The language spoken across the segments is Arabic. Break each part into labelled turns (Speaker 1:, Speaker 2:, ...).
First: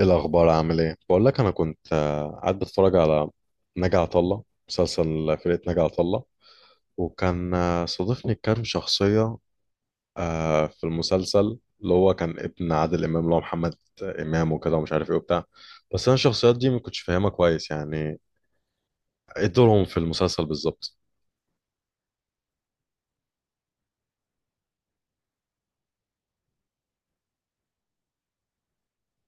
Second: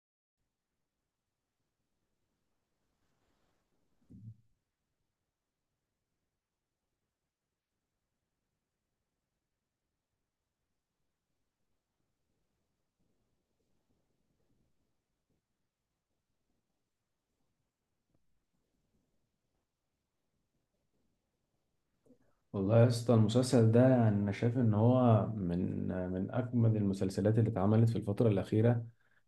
Speaker 1: ايه الاخبار، عامل ايه؟ بقول لك، انا كنت قاعد بتفرج على ناجي عطا الله، مسلسل فرقه ناجي عطا الله. وكان صادفني كام شخصيه في المسلسل، اللي هو كان ابن عادل امام اللي هو محمد امام وكده ومش عارف ايه وبتاع. بس انا الشخصيات دي ما كنتش فاهمها كويس، يعني ايه دورهم في المسلسل بالظبط؟
Speaker 2: والله يا اسطى، المسلسل ده يعني انا شايف ان هو من اجمد المسلسلات اللي اتعملت في الفتره الاخيره.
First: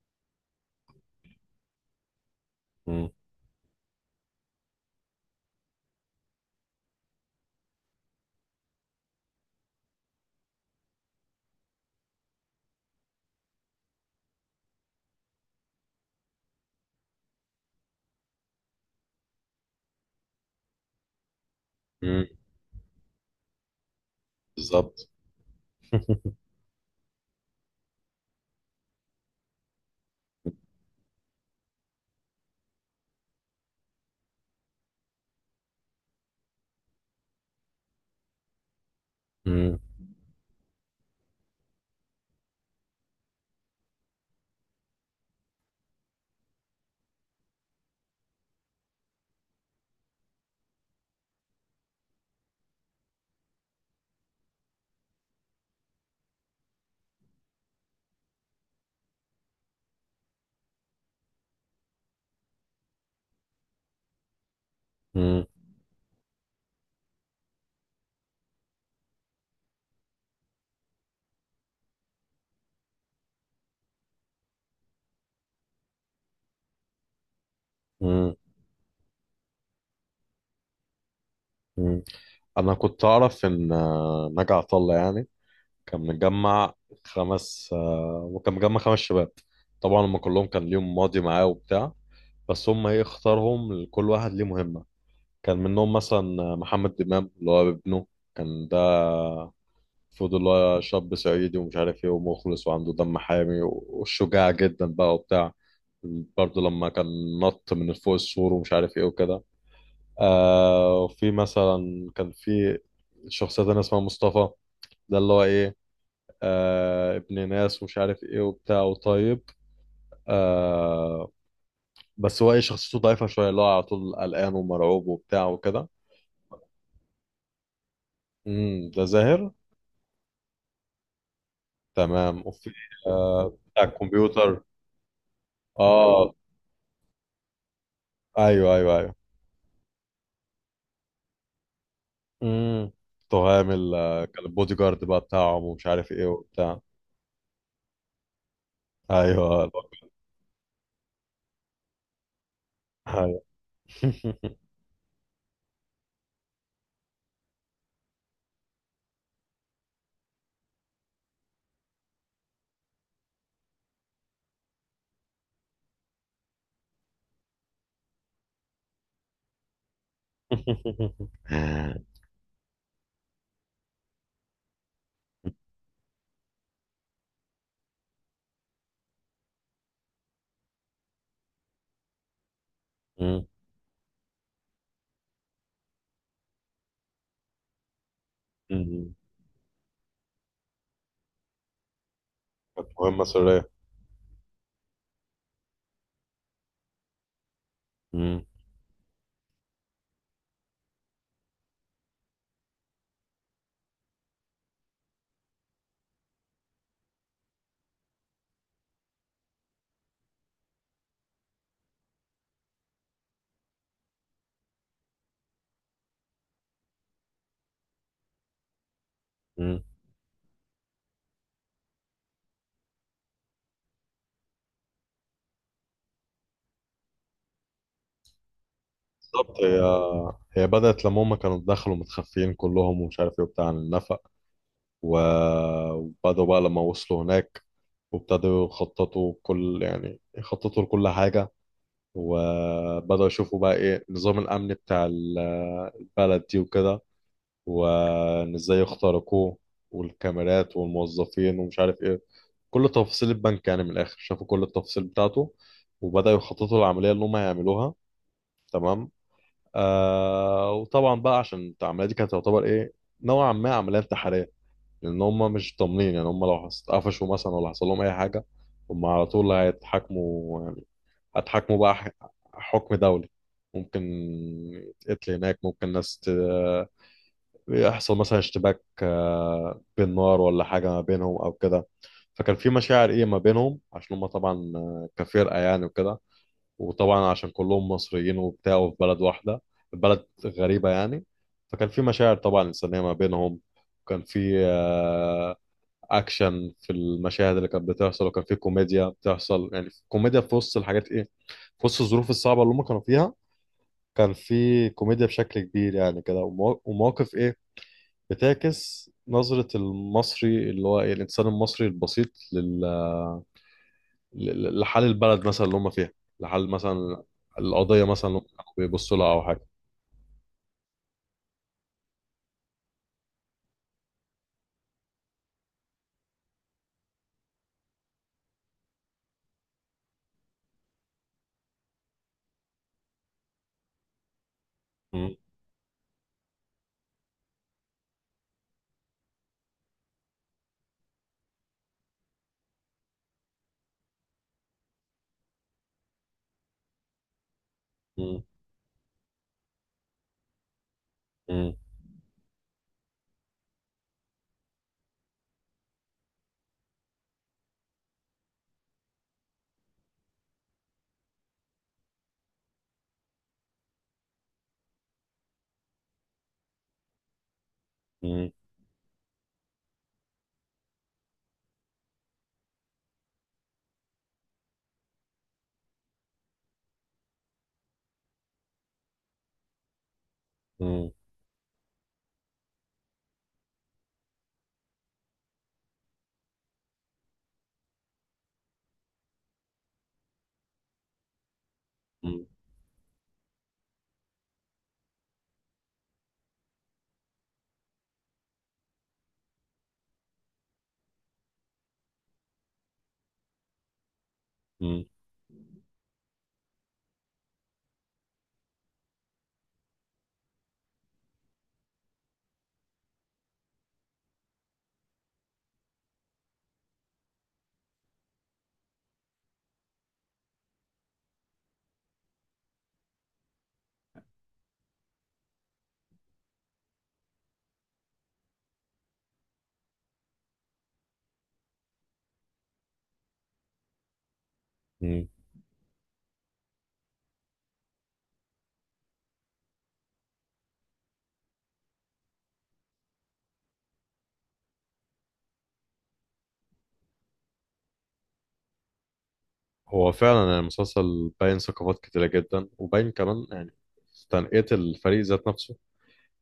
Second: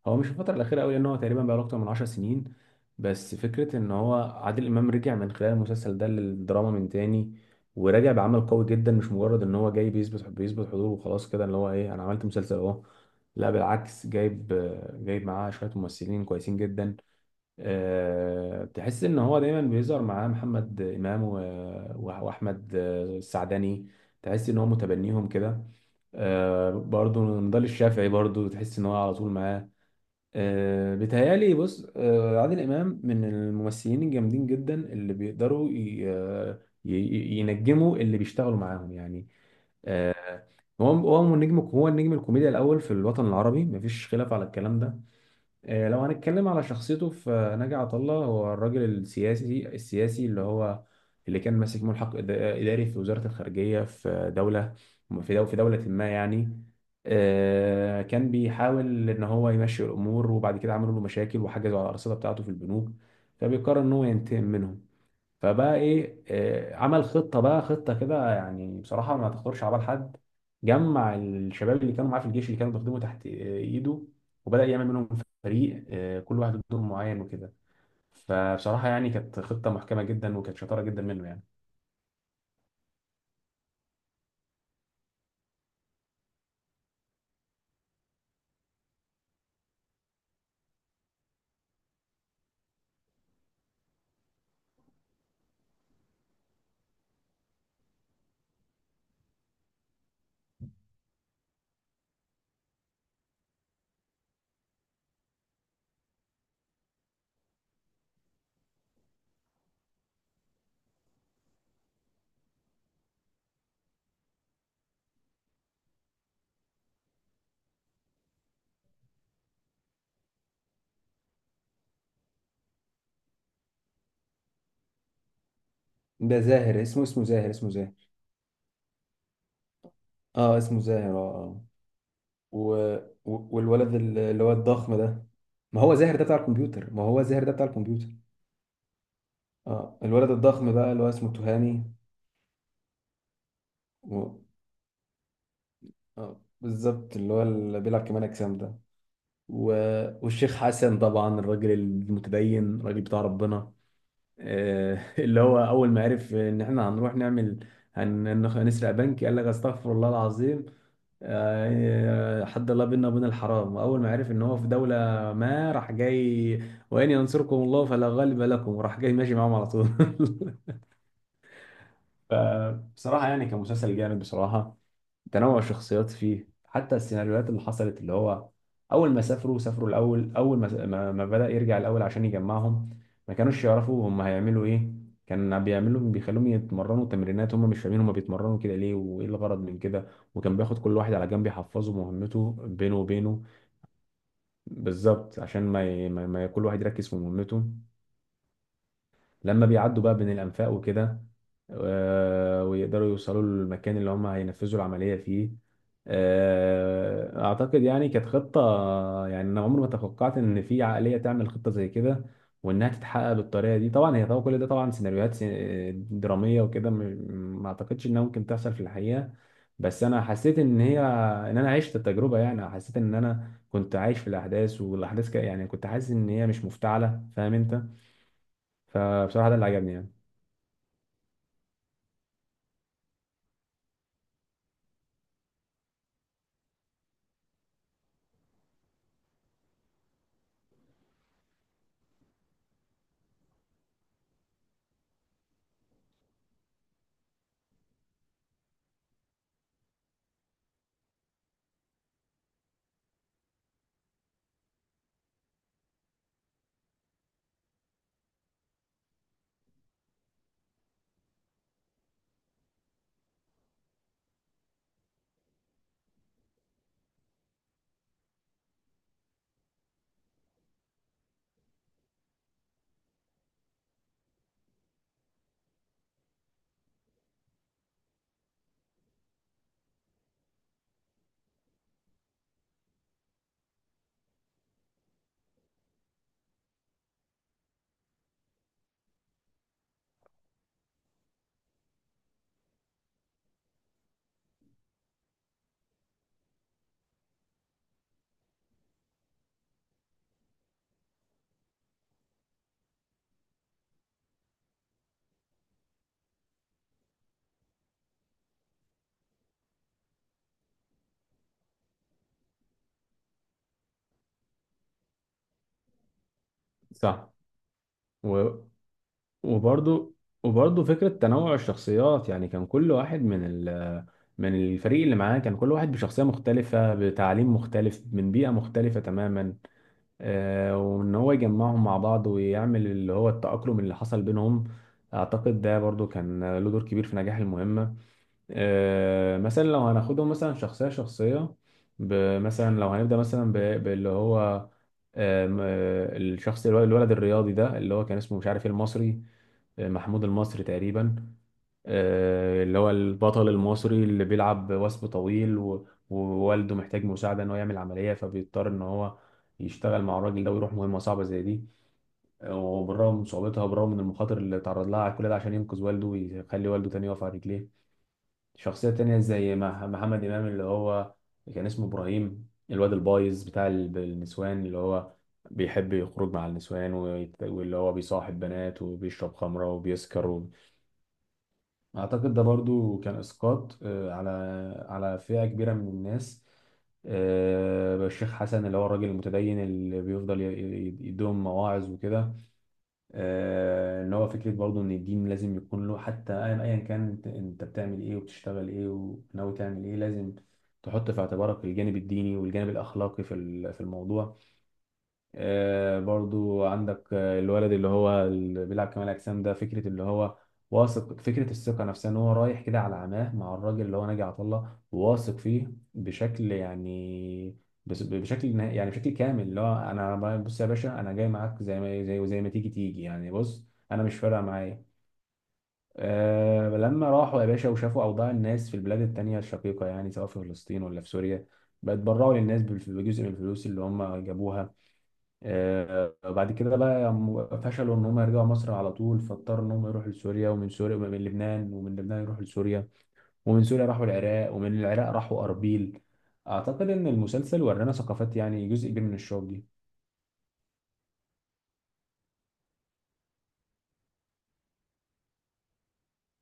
Speaker 2: هو مش الفتره الاخيره قوي، لان هو تقريبا بقاله اكتر من 10 سنين.
Speaker 1: مم.
Speaker 2: بس فكره ان هو عادل امام رجع من خلال المسلسل ده للدراما من تاني، ورجع بعمل قوي جدا، مش مجرد ان هو جاي بيثبت حضوره وخلاص كده، اللي هو ايه، انا عملت مسلسل اهو. لا، بالعكس، جايب معاه شويه ممثلين كويسين جدا. تحس ان هو دايما بيظهر معاه محمد امام
Speaker 1: مم.
Speaker 2: واحمد السعدني. تحس ان هو
Speaker 1: بالظبط.
Speaker 2: متبنيهم كده. برضو نضال الشافعي، برضو تحس ان هو على طول معاه. بيتهيألي، بص، عادل امام من الممثلين الجامدين جدا اللي بيقدروا ينجموا اللي بيشتغلوا معاهم يعني.
Speaker 1: مم.
Speaker 2: هو هو النجم الكوميديا الاول في الوطن العربي، مفيش خلاف على الكلام ده. لو هنتكلم على شخصيته، فناجي عطا الله هو الراجل السياسي، اللي هو اللي كان ماسك ملحق إداري في وزارة الخارجية، في دولة ما يعني. كان بيحاول إن هو يمشي الأمور، وبعد كده عملوا له مشاكل وحجزوا على الأرصدة بتاعته في البنوك، فبيقرر إن هو ينتقم منهم.
Speaker 1: مم.
Speaker 2: فبقى ايه، عمل خطه بقى، خطه كده يعني بصراحه ما تخطرش على بال حد. جمع الشباب اللي كانوا معاه في الجيش، اللي كانوا بيخدموا تحت ايده، وبدا يعمل منهم فريق، كل واحد له دور معين وكده.
Speaker 1: مم.
Speaker 2: فبصراحه يعني كانت خطه محكمه جدا، وكانت شطاره جدا منه يعني.
Speaker 1: مم. انا كنت اعرف ان ناجي عطا الله يعني كان مجمع خمس آه، وكان مجمع خمس شباب. طبعا هم كلهم كان ليهم ماضي معاه وبتاع، بس هم ايه اختارهم، كل واحد ليه مهمة. كان منهم مثلا محمد إمام اللي هو ابنه. كان ده المفروض اللي هو شاب صعيدي ومش عارف ايه ومخلص وعنده دم حامي وشجاع جدا بقى وبتاع. برضه لما كان نط من فوق السور ومش عارف ايه وكده. وفي مثلا كان في شخصية تانية اسمها مصطفى، ده اللي هو ايه، ابن ناس ومش عارف ايه وبتاع وطيب. آه بس هو ايه، شخصيته ضعيفة شوية، اللي هو على طول قلقان ومرعوب وبتاع وكده.
Speaker 2: ده زاهر، اسمه زاهر، اسمه زاهر.
Speaker 1: ده زاهر.
Speaker 2: اه، اسمه زاهر، اه، اه.
Speaker 1: تمام.
Speaker 2: و...
Speaker 1: وفي بتاع
Speaker 2: والولد اللي هو
Speaker 1: الكمبيوتر.
Speaker 2: الضخم ده. ما هو زاهر ده
Speaker 1: اه،
Speaker 2: بتاع الكمبيوتر، ما هو زاهر ده بتاع الكمبيوتر.
Speaker 1: ايوه ايوه ايوه.
Speaker 2: اه، الولد الضخم بقى اللي هو اسمه تهامي.
Speaker 1: امم تهام ال- آه، كان البودي جارد بقى بتاعهم ومش عارف ايه
Speaker 2: اه،
Speaker 1: وبتاع.
Speaker 2: بالظبط، اللي هو اللي بيلعب كمال اجسام ده.
Speaker 1: ايوه
Speaker 2: و... والشيخ حسن طبعا، الراجل المتدين، الراجل بتاع
Speaker 1: ايوه.
Speaker 2: ربنا. اللي هو اول ما عرف ان احنا هنروح نعمل، هنسرق بنك، قال لك استغفر الله العظيم، حد الله بينا وبين الحرام. واول ما عرف ان هو في دوله ما، راح جاي وان ينصركم الله فلا غالب لكم، وراح جاي ماشي معاهم على طول فبصراحه يعني كان مسلسل جامد بصراحه. تنوع الشخصيات فيه، حتى السيناريوهات اللي حصلت اللي هو، اول ما سافروا الاول، اول ما بدأ يرجع الاول عشان يجمعهم، ما
Speaker 1: أمم،
Speaker 2: كانوش يعرفوا هم هيعملوا ايه. كان بيعملوا، بيخلوهم يتمرنوا تمرينات، هم مش فاهمين هم بيتمرنوا كده ليه
Speaker 1: أمم.
Speaker 2: وايه الغرض من كده. وكان بياخد كل واحد على جنب يحفظه مهمته
Speaker 1: كانت
Speaker 2: بينه
Speaker 1: مهمة
Speaker 2: وبينه.
Speaker 1: سرية.
Speaker 2: بالظبط عشان ما, ي... ما ما كل واحد يركز في مهمته.
Speaker 1: أمم،
Speaker 2: لما بيعدوا بقى بين الأنفاق وكده، ويقدروا يوصلوا للمكان اللي هم هينفذوا العملية فيه. أعتقد يعني كانت خطة، يعني أنا عمري ما توقعت إن في عقلية تعمل خطة زي كده، وإنها تتحقق بالطريقة دي. طبعا هي طبعا كل ده طبعا سيناريوهات درامية وكده، ما أعتقدش إنها ممكن تحصل في الحقيقة.
Speaker 1: أمم.
Speaker 2: بس أنا حسيت إن هي، إن أنا عشت التجربة يعني، حسيت إن أنا كنت عايش في الأحداث والأحداث يعني كنت حاسس إن هي مش مفتعلة، فاهم أنت؟ فبصراحة ده
Speaker 1: بالظبط.
Speaker 2: اللي
Speaker 1: هي
Speaker 2: عجبني يعني.
Speaker 1: هي بدأت لما هم كانوا دخلوا متخفيين كلهم ومش عارف ايه وبتاع عن النفق. وبدأوا بقى لما وصلوا هناك، وابتدوا يخططوا كل، يعني يخططوا لكل حاجة، وبدأوا يشوفوا بقى ايه النظام الأمني بتاع البلد دي وكده، وإن ازاي يخترقوه، والكاميرات والموظفين ومش عارف ايه. كل تفاصيل البنك، يعني من الآخر شافوا كل التفاصيل بتاعته، وبدأوا يخططوا العملية اللي هم هيعملوها. تمام. وطبعا بقى، عشان العمليه دي كانت تعتبر ايه، نوعا ما عمليه انتحاريه، لان هم مش ضامنين يعني. هم لو اتقفشوا مثلا ولا حصل لهم اي حاجه، هم على طول هيتحاكموا يعني، هيتحاكموا بقى حكم دولي. ممكن يتقتل هناك، ممكن يحصل مثلا اشتباك بالنار ولا حاجه ما بينهم او كده. فكان في مشاعر ايه ما بينهم، عشان هم طبعا كفرقه يعني وكده، وطبعا عشان كلهم مصريين وبتاع وفي بلد واحدة، بلد غريبة يعني. فكان في مشاعر طبعا إنسانية ما بينهم، وكان في أكشن في المشاهد اللي كانت بتحصل، وكان في كوميديا بتحصل، يعني كوميديا في وسط الحاجات إيه، في وسط الظروف الصعبة اللي هم كانوا فيها. كان في كوميديا بشكل كبير يعني كده، ومواقف إيه بتعكس نظرة المصري، اللي هو إيه، الإنسان المصري البسيط، لحال البلد مثلا اللي هم فيها، لحال مثلا
Speaker 2: صح.
Speaker 1: القضية مثلا اللي هم
Speaker 2: و...
Speaker 1: كانوا بيبصوا لها أو حاجة.
Speaker 2: وبرضو وبرضو فكرة تنوع الشخصيات يعني، كان كل واحد من من الفريق اللي معاه، كان كل واحد بشخصية مختلفة، بتعليم مختلف، من بيئة مختلفة تماما. آه، وإن هو يجمعهم مع بعض ويعمل اللي هو التأقلم اللي حصل بينهم.
Speaker 1: مم.
Speaker 2: أعتقد ده برضو كان له دور كبير في نجاح المهمة. مثلا لو هناخدهم مثلا شخصية، مثلا لو هنبدأ مثلا باللي هو، آم، آه، الشخص، الولد الرياضي ده اللي هو كان اسمه
Speaker 1: مم.
Speaker 2: مش عارف إيه، المصري، محمود المصري تقريبا.
Speaker 1: مم.
Speaker 2: اللي هو البطل المصري اللي بيلعب وثب طويل، ووالده محتاج مساعدة ان هو يعمل عملية، فبيضطر ان هو يشتغل مع الراجل ده ويروح مهمة صعبة زي دي. وبالرغم من صعوبتها وبالرغم من المخاطر اللي تعرض لها على كل ده، عشان ينقذ والده ويخلي والده تاني يقف على رجليه.
Speaker 1: مم.
Speaker 2: شخصية تانية زي محمد إمام، اللي هو كان اسمه إبراهيم، الواد البايظ بتاع النسوان، اللي هو بيحب يخرج مع النسوان واللي هو بيصاحب بنات وبيشرب خمرة وبيسكر.
Speaker 1: مم.
Speaker 2: أعتقد ده برضو كان إسقاط على فئة كبيرة من الناس. الشيخ حسن اللي هو الراجل المتدين، اللي بيفضل يديهم مواعظ وكده.
Speaker 1: مم.
Speaker 2: ان هو فكره برضو ان الدين لازم يكون له حتى، ايا أياً كان، أنت بتعمل ايه وبتشتغل ايه وناوي تعمل ايه، لازم تحط في اعتبارك الجانب الديني والجانب الاخلاقي في في الموضوع.
Speaker 1: مم.
Speaker 2: برضو عندك الولد اللي هو اللي بيلعب كمال اجسام ده، فكره اللي هو واثق، فكره الثقه نفسها ان هو رايح كده على عماه مع الراجل اللي هو ناجي عطا الله، وواثق فيه بشكل يعني، بس بشكل يعني بشكل كامل، اللي هو، بص يا باشا، انا جاي معاك زي ما زي وزي ما تيجي يعني، بص، انا مش فارقه معايا. أه، لما راحوا يا باشا وشافوا اوضاع الناس في البلاد التانية الشقيقه، يعني سواء في فلسطين ولا في سوريا، بقت بيتبرعوا للناس بجزء من الفلوس اللي هم جابوها.
Speaker 1: مم.
Speaker 2: بعد كده بقى هم فشلوا ان هم يرجعوا مصر على طول، فاضطروا ان هم يروحوا لسوريا، ومن سوريا ومن لبنان، يروحوا لسوريا، ومن سوريا راحوا العراق، ومن العراق راحوا اربيل. اعتقد ان المسلسل ورانا ثقافات يعني جزء كبير من الشعوب دي.
Speaker 1: هو فعلا يعني المسلسل باين ثقافات كتيرة جدا، وباين كمان يعني تنقية الفريق ذات نفسه.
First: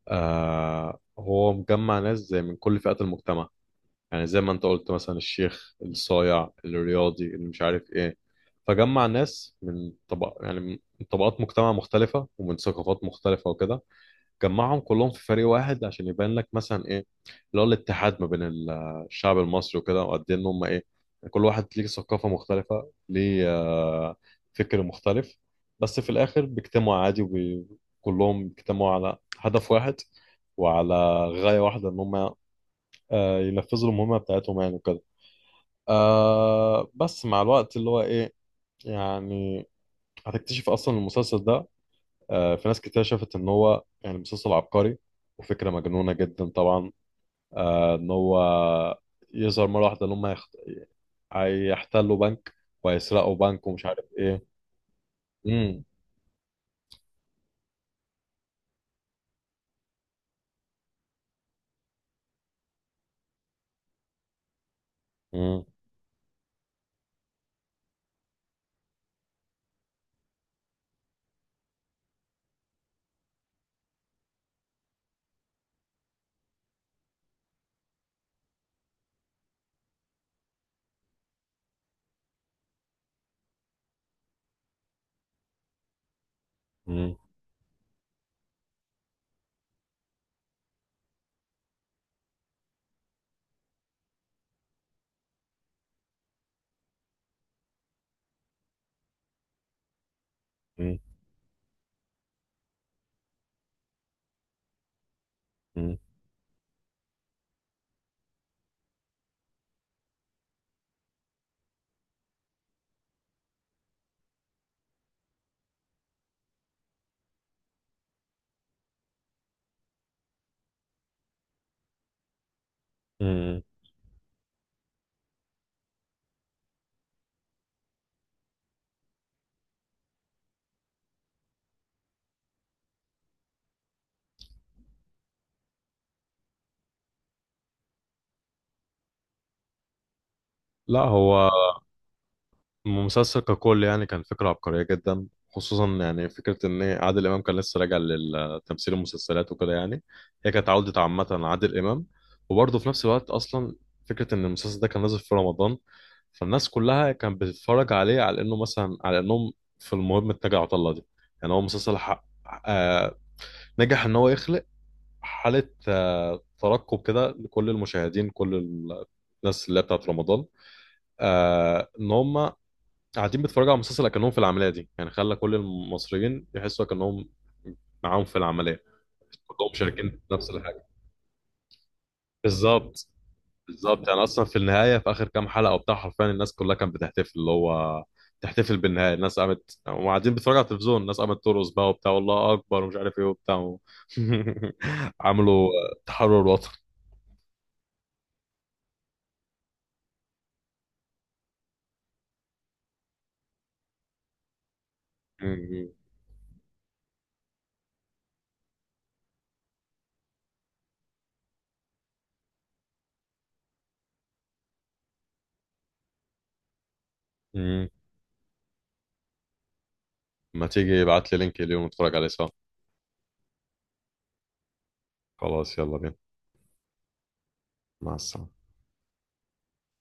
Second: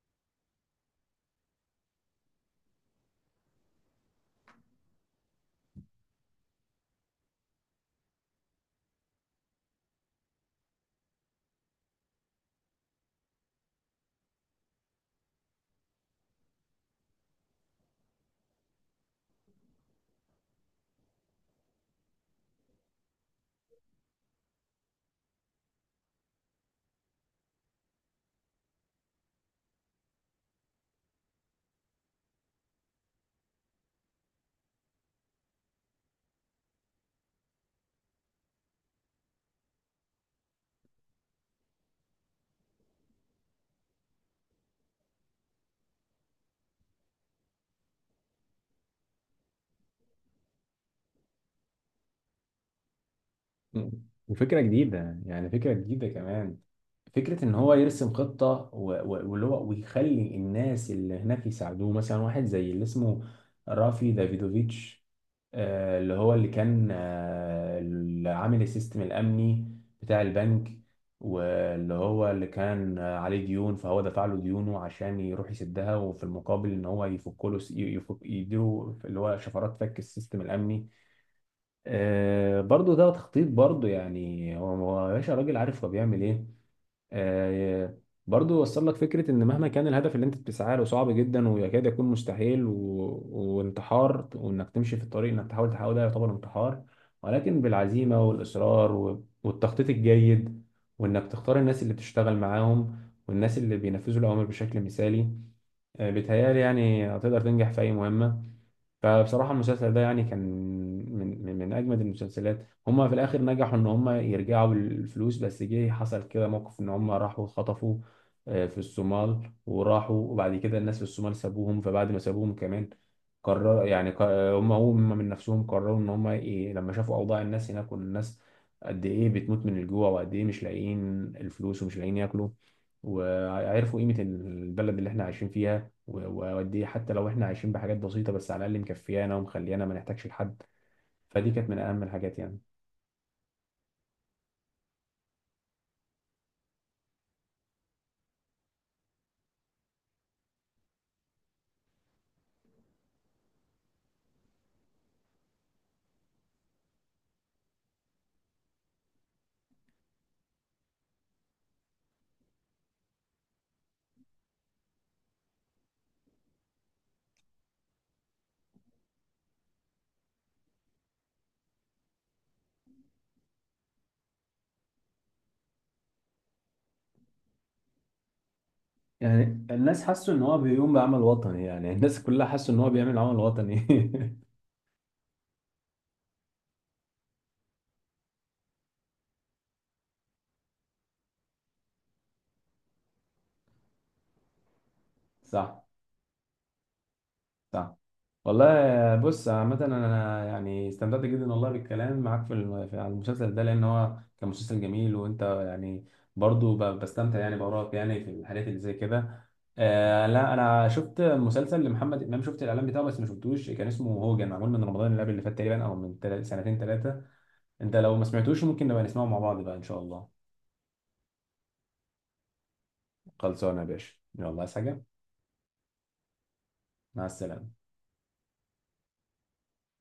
Speaker 1: هو مجمع ناس زي من كل فئات المجتمع، يعني زي ما انت قلت مثلا الشيخ، الصايع، الرياضي اللي مش عارف ايه. فجمع ناس من طبق، يعني من طبقات مجتمع مختلفة ومن ثقافات مختلفة وكده. جمعهم كلهم في فريق واحد عشان يبان لك مثلا ايه، اللي هو الاتحاد ما بين الشعب المصري وكده، وقد ايه ان هم ايه، كل واحد ليه ثقافة مختلفة، ليه فكر مختلف. بس في الاخر بيجتمعوا عادي، وكلهم بيجتمعوا على هدف واحد وعلى غاية واحدة، ان هم ينفذوا المهمة بتاعتهم يعني وكده. بس مع الوقت اللي هو ايه، يعني هتكتشف اصلا المسلسل ده في ناس كتير شافت ان هو يعني مسلسل عبقري وفكره مجنونه جدا طبعا. ان هو يظهر مره واحده ان هم هيحتلوا بنك، وهيسرقوا بنك ومش
Speaker 2: مم.
Speaker 1: عارف ايه.
Speaker 2: وفكرة جديدة يعني، فكرة
Speaker 1: مم.
Speaker 2: جديدة كمان. فكرة إن هو يرسم خطة، واللي هو ويخلي الناس اللي هناك يساعدوه، مثلا واحد زي اللي اسمه رافي دافيدوفيتش،
Speaker 1: مم.
Speaker 2: اللي هو اللي كان، اللي عامل السيستم الأمني بتاع البنك، واللي هو اللي كان عليه ديون، فهو دفع له ديونه عشان يروح يسدها، وفي المقابل إن هو يفك له، س- يفك يديله اللي هو شفرات فك السيستم الأمني. برضو ده تخطيط برضو، يعني هو يا باشا راجل عارف هو بيعمل ايه.
Speaker 1: مم.
Speaker 2: آه برضو وصل لك فكرة ان مهما كان الهدف اللي انت بتسعى له صعب جدا ويكاد يكون مستحيل، وانتحار، وانك تمشي في الطريق، انك تحاول ده يعتبر انتحار، ولكن بالعزيمة والاصرار والتخطيط الجيد،
Speaker 1: مم.
Speaker 2: وانك تختار الناس اللي بتشتغل معاهم، والناس اللي بينفذوا الاوامر بشكل مثالي.
Speaker 1: مم.
Speaker 2: بيتهيألي يعني هتقدر تنجح في اي مهمة. فبصراحة المسلسل ده يعني كان من أجمد المسلسلات. هما في الآخر نجحوا إن هما يرجعوا بالفلوس، بس جه حصل كده موقف إن هما راحوا خطفوا في الصومال، وراحوا وبعد كده الناس في الصومال سابوهم. فبعد ما سابوهم كمان،
Speaker 1: مم.
Speaker 2: قرر يعني ق- هما من نفسهم قرروا إن هما إيه، لما شافوا أوضاع الناس هناك، والناس قد إيه بتموت من الجوع وقد إيه مش لاقيين الفلوس ومش لاقيين ياكلوا، وعرفوا قيمة البلد اللي إحنا عايشين فيها، واوديه، حتى لو احنا عايشين بحاجات بسيطه، بس على الاقل مكفيانا ومخليانا ما نحتاجش لحد.
Speaker 1: لا، هو
Speaker 2: فدي كانت من اهم الحاجات يعني.
Speaker 1: المسلسل ككل يعني كان فكرة عبقرية جدا. خصوصا يعني فكرة إن عادل إمام كان لسه راجع لتمثيل المسلسلات وكده يعني. هي كانت عودة عامة، عادل إمام، وبرضه في نفس الوقت أصلا فكرة إن المسلسل ده كان نازل في رمضان. فالناس كلها كانت بتتفرج عليه على إنه مثلا، على إنهم في المهم اتجه عطلة دي، يعني هو مسلسل حق. آه نجح إن هو يخلق حالة ترقب كده لكل المشاهدين، كل الناس اللي هي بتاعت رمضان. ان هم قاعدين بيتفرجوا على مسلسل اكنهم في العمليه دي يعني. خلى كل المصريين يحسوا اكنهم معاهم في العمليه،
Speaker 2: يعني
Speaker 1: كلهم
Speaker 2: الناس
Speaker 1: شاركين في
Speaker 2: حسوا ان
Speaker 1: نفس
Speaker 2: هو
Speaker 1: الحاجه.
Speaker 2: بيقوم بعمل وطني، يعني الناس كلها حسوا ان هو
Speaker 1: بالظبط.
Speaker 2: بيعمل عمل وطني.
Speaker 1: بالظبط، يعني اصلا في النهايه، في اخر كام حلقه وبتاع، حرفيا الناس كلها كانت بتحتفل، اللي هو تحتفل بالنهايه. الناس قامت وقاعدين بيتفرجوا على التلفزيون، الناس قامت ترقص بقى وبتاع والله اكبر ومش عارف ايه وبتاع. عملوا
Speaker 2: صح.
Speaker 1: تحرر وطني.
Speaker 2: صح. والله. بص، عامة أنا يعني استمتعت جدا والله بالكلام معاك في على المسلسل ده، لأن هو كان مسلسل جميل، وأنت
Speaker 1: م-
Speaker 2: يعني برضو بستمتع يعني بأراك يعني في الحاجات اللي زي كده. آه لا، أنا شفت مسلسل لمحمد إمام، شفت الإعلان بتاعه بس ما شفتوش، كان اسمه هوجن، معمول من رمضان اللي قبل اللي فات تقريبا، أو من سنتين ثلاثة.
Speaker 1: م- م.
Speaker 2: أنت لو ما سمعتوش، ممكن نبقى نسمعه مع بعض بقى إن شاء الله.
Speaker 1: ما تيجي ابعت لي لينك اليوم نتفرج عليه سوا.
Speaker 2: خلصانة يا باشا، يلا، عايز حاجة؟
Speaker 1: خلاص، يلا بينا.
Speaker 2: مع السلامة.
Speaker 1: مع السلامه.